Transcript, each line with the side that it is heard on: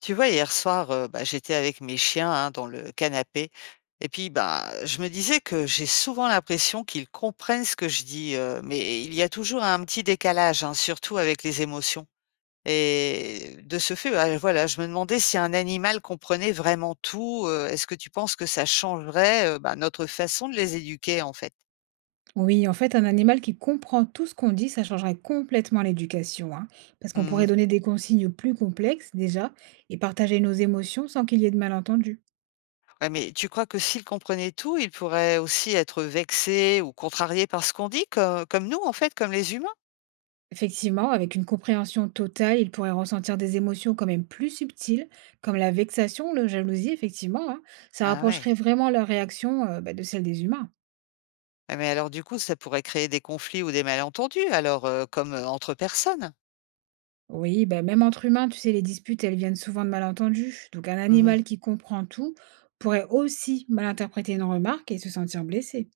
left: Tu vois, hier soir, bah, j'étais avec mes chiens, hein, dans le canapé. Et puis, bah, je me disais que j'ai souvent l'impression qu'ils comprennent ce que je dis, mais il y a toujours un petit décalage, hein, surtout avec les émotions. Et de ce fait, bah, voilà, je me demandais si un animal comprenait vraiment tout. Est-ce que tu penses que ça changerait, bah, notre façon de les éduquer, en fait?
right: Oui, en fait, un animal qui comprend tout ce qu'on dit, ça changerait complètement l'éducation, hein, parce qu'on pourrait
left: Mhm.
right: donner des consignes plus complexes déjà et partager nos émotions sans qu'il y ait de malentendus.
left: Ouais, mais tu crois que s'ils comprenaient tout, ils pourraient aussi être vexés ou contrariés par ce qu'on dit, comme nous, en fait, comme les humains?
right: Effectivement, avec une compréhension totale, il pourrait ressentir des émotions quand même plus subtiles, comme la vexation, la jalousie, effectivement, hein. Ça
left: Ah ouais.
right: rapprocherait vraiment leur réaction bah, de celle des humains.
left: Ah mais alors du coup, ça pourrait créer des conflits ou des malentendus alors, comme, entre personnes?
right: Oui, bah, même entre humains, tu sais, les disputes, elles viennent souvent de malentendus. Donc un
left: Mmh.
right: animal qui comprend tout pourrait aussi mal interpréter une remarque et se sentir blessé.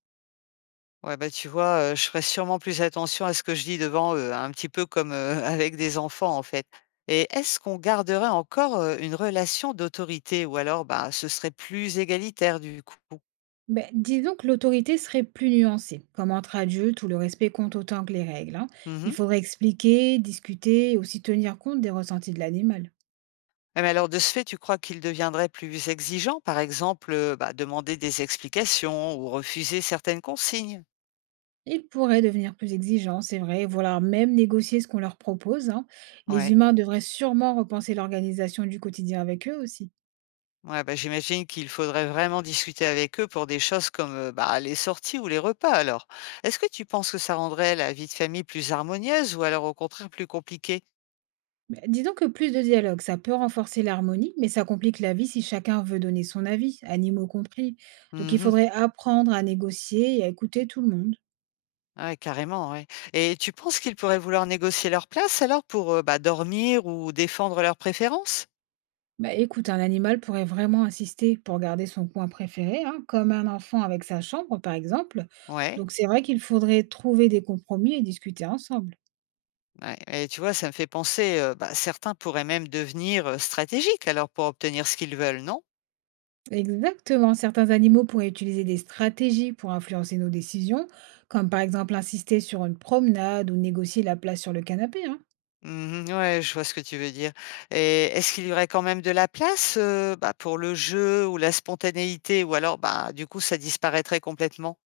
left: Ouais, bah, tu vois, je ferai sûrement plus attention à ce que je dis devant eux, hein, un petit peu comme, avec des enfants, en fait. Et est-ce qu'on garderait encore, une relation d'autorité ou alors, bah, ce serait plus égalitaire du coup?
right: Ben, disons que l'autorité serait plus nuancée, comme entre adultes où le respect compte autant que les règles, hein.
left: Mmh
right: Il
left: mh.
right: faudrait expliquer, discuter et aussi tenir compte des ressentis de l'animal.
left: Ah mais alors de ce fait, tu crois qu'ils deviendraient plus exigeants, par exemple, bah, demander des explications ou refuser certaines consignes?
right: Ils pourraient devenir plus exigeants, c'est vrai, voire même négocier ce qu'on leur propose, hein.
left: Ouais.
right: Les humains devraient sûrement repenser l'organisation du quotidien avec eux aussi.
left: Ouais, bah, j'imagine qu'il faudrait vraiment discuter avec eux pour des choses comme, bah, les sorties ou les repas alors. Est-ce que tu penses que ça rendrait la vie de famille plus harmonieuse ou alors au contraire plus compliquée?
right: Ben, disons que plus de dialogue, ça peut renforcer l'harmonie, mais ça complique la vie si chacun veut donner son avis, animaux compris. Donc il
left: Mhm.
right: faudrait apprendre à négocier et à écouter tout le monde.
left: Ouais, carrément, ouais. Et tu penses qu'ils pourraient vouloir négocier leur place alors pour, bah, dormir ou défendre leurs préférences?
right: Bah, écoute, un animal pourrait vraiment insister pour garder son coin préféré, hein, comme un enfant avec sa chambre, par exemple.
left: Ouais,
right: Donc c'est vrai qu'il faudrait trouver des compromis et discuter ensemble.
left: ouais. Et tu vois, ça me fait penser, bah, certains pourraient même devenir, stratégiques alors pour obtenir ce qu'ils veulent, non?
right: Exactement, certains animaux pourraient utiliser des stratégies pour influencer nos décisions, comme par exemple insister sur une promenade ou négocier la place sur le canapé, hein.
left: Mmh. Ouais, je vois ce que tu veux dire, et est-ce qu'il y aurait quand même de la place, bah, pour le jeu ou la spontanéité ou alors, bah, du coup, ça disparaîtrait complètement?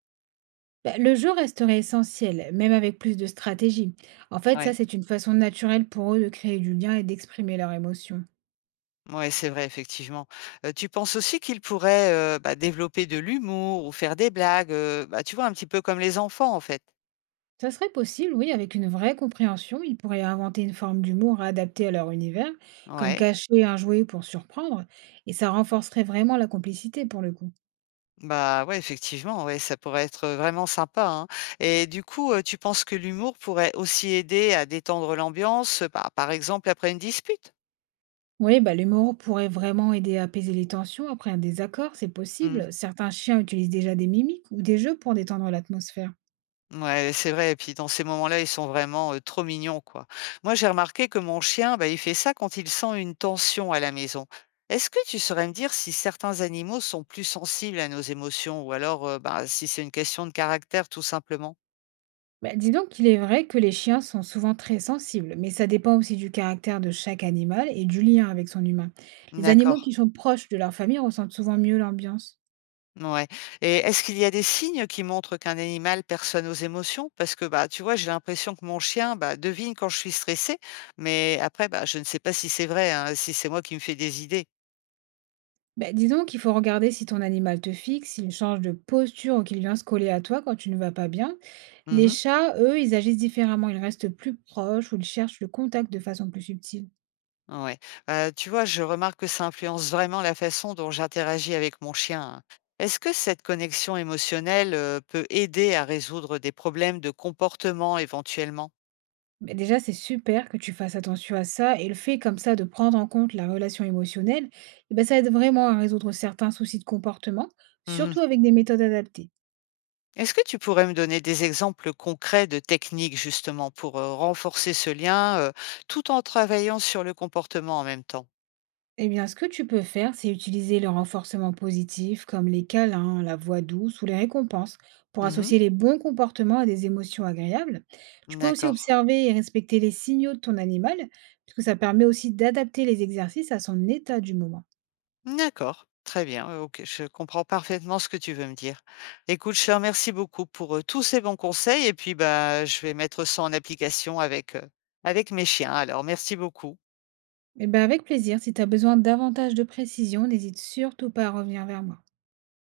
right: Bah, le jeu resterait essentiel, même avec plus de stratégie. En fait, ça,
left: Ouais,
right: c'est une façon naturelle pour eux de créer du lien et d'exprimer leurs émotions.
left: ouais, c'est vrai, effectivement. Tu penses aussi qu'il pourrait, bah, développer de l'humour ou faire des blagues, bah, tu vois, un petit peu comme les enfants, en fait?
right: Ça serait possible, oui, avec une vraie compréhension, ils pourraient inventer une forme d'humour adaptée à leur univers, comme
left: Ouais.
right: cacher un jouet pour surprendre, et ça renforcerait vraiment la complicité pour le coup.
left: Bah, ouais, effectivement, ouais, ça pourrait être vraiment sympa, hein, et du coup, tu penses que l'humour pourrait aussi aider à détendre l'ambiance, bah, par exemple après une dispute?
right: Oui, bah, l'humour pourrait vraiment aider à apaiser les tensions après un désaccord, c'est
left: Mmh.
right: possible. Certains chiens utilisent déjà des mimiques ou des jeux pour détendre l'atmosphère.
left: Ouais, c'est vrai, et puis dans ces moments-là, ils sont vraiment, trop mignons, quoi. Moi, j'ai remarqué que mon chien, bah, il fait ça quand il sent une tension à la maison. Est-ce que tu saurais me dire si certains animaux sont plus sensibles à nos émotions ou alors, bah, si c'est une question de caractère tout simplement?
right: Bah, dis donc qu'il est vrai que les chiens sont souvent très sensibles, mais ça dépend aussi du caractère de chaque animal et du lien avec son humain. Les
left: D'accord,
right: animaux qui sont proches de leur famille ressentent souvent mieux l'ambiance.
left: ouais, et est-ce qu'il y a des signes qui montrent qu'un animal perçoit nos émotions? Parce que, bah, tu vois, j'ai l'impression que mon chien, bah, devine quand je suis stressée, mais après, bah, je ne sais pas si c'est vrai, hein, si c'est moi qui me fais des idées.
right: Bah, disons qu'il faut regarder si ton animal te fixe, s'il change de posture ou qu'il vient se coller à toi quand tu ne vas pas bien. Les
left: Mmh.
right: chats, eux, ils agissent différemment, ils restent plus proches ou ils cherchent le contact de façon plus subtile.
left: Ouais. Tu vois, je remarque que ça influence vraiment la façon dont j'interagis avec mon chien, hein. Est-ce que cette connexion émotionnelle, peut aider à résoudre des problèmes de comportement éventuellement?
right: Mais déjà, c'est super que tu fasses attention à ça, et le fait comme ça de prendre en compte la relation émotionnelle, eh ben, ça aide vraiment à résoudre certains soucis de comportement,
left: Mmh.
right: surtout avec des méthodes adaptées.
left: Est-ce que tu pourrais me donner des exemples concrets de techniques justement pour, renforcer ce lien, tout en travaillant sur le comportement en même temps?
right: Eh bien, ce que tu peux faire, c'est utiliser le renforcement positif, comme les câlins, la voix douce ou les récompenses, pour
left: Mmh.
right: associer les bons comportements à des émotions agréables. Tu peux aussi
left: D'accord.
right: observer et respecter les signaux de ton animal, puisque ça permet aussi d'adapter les exercices à son état du moment.
left: D'accord, très bien. Ok, je comprends parfaitement ce que tu veux me dire. Écoute, je te remercie beaucoup pour tous ces bons conseils et puis bah je vais mettre ça en application avec avec mes chiens. Alors, merci beaucoup.
right: Eh bien, avec plaisir, si tu as besoin davantage de précision, n'hésite surtout pas à revenir vers moi.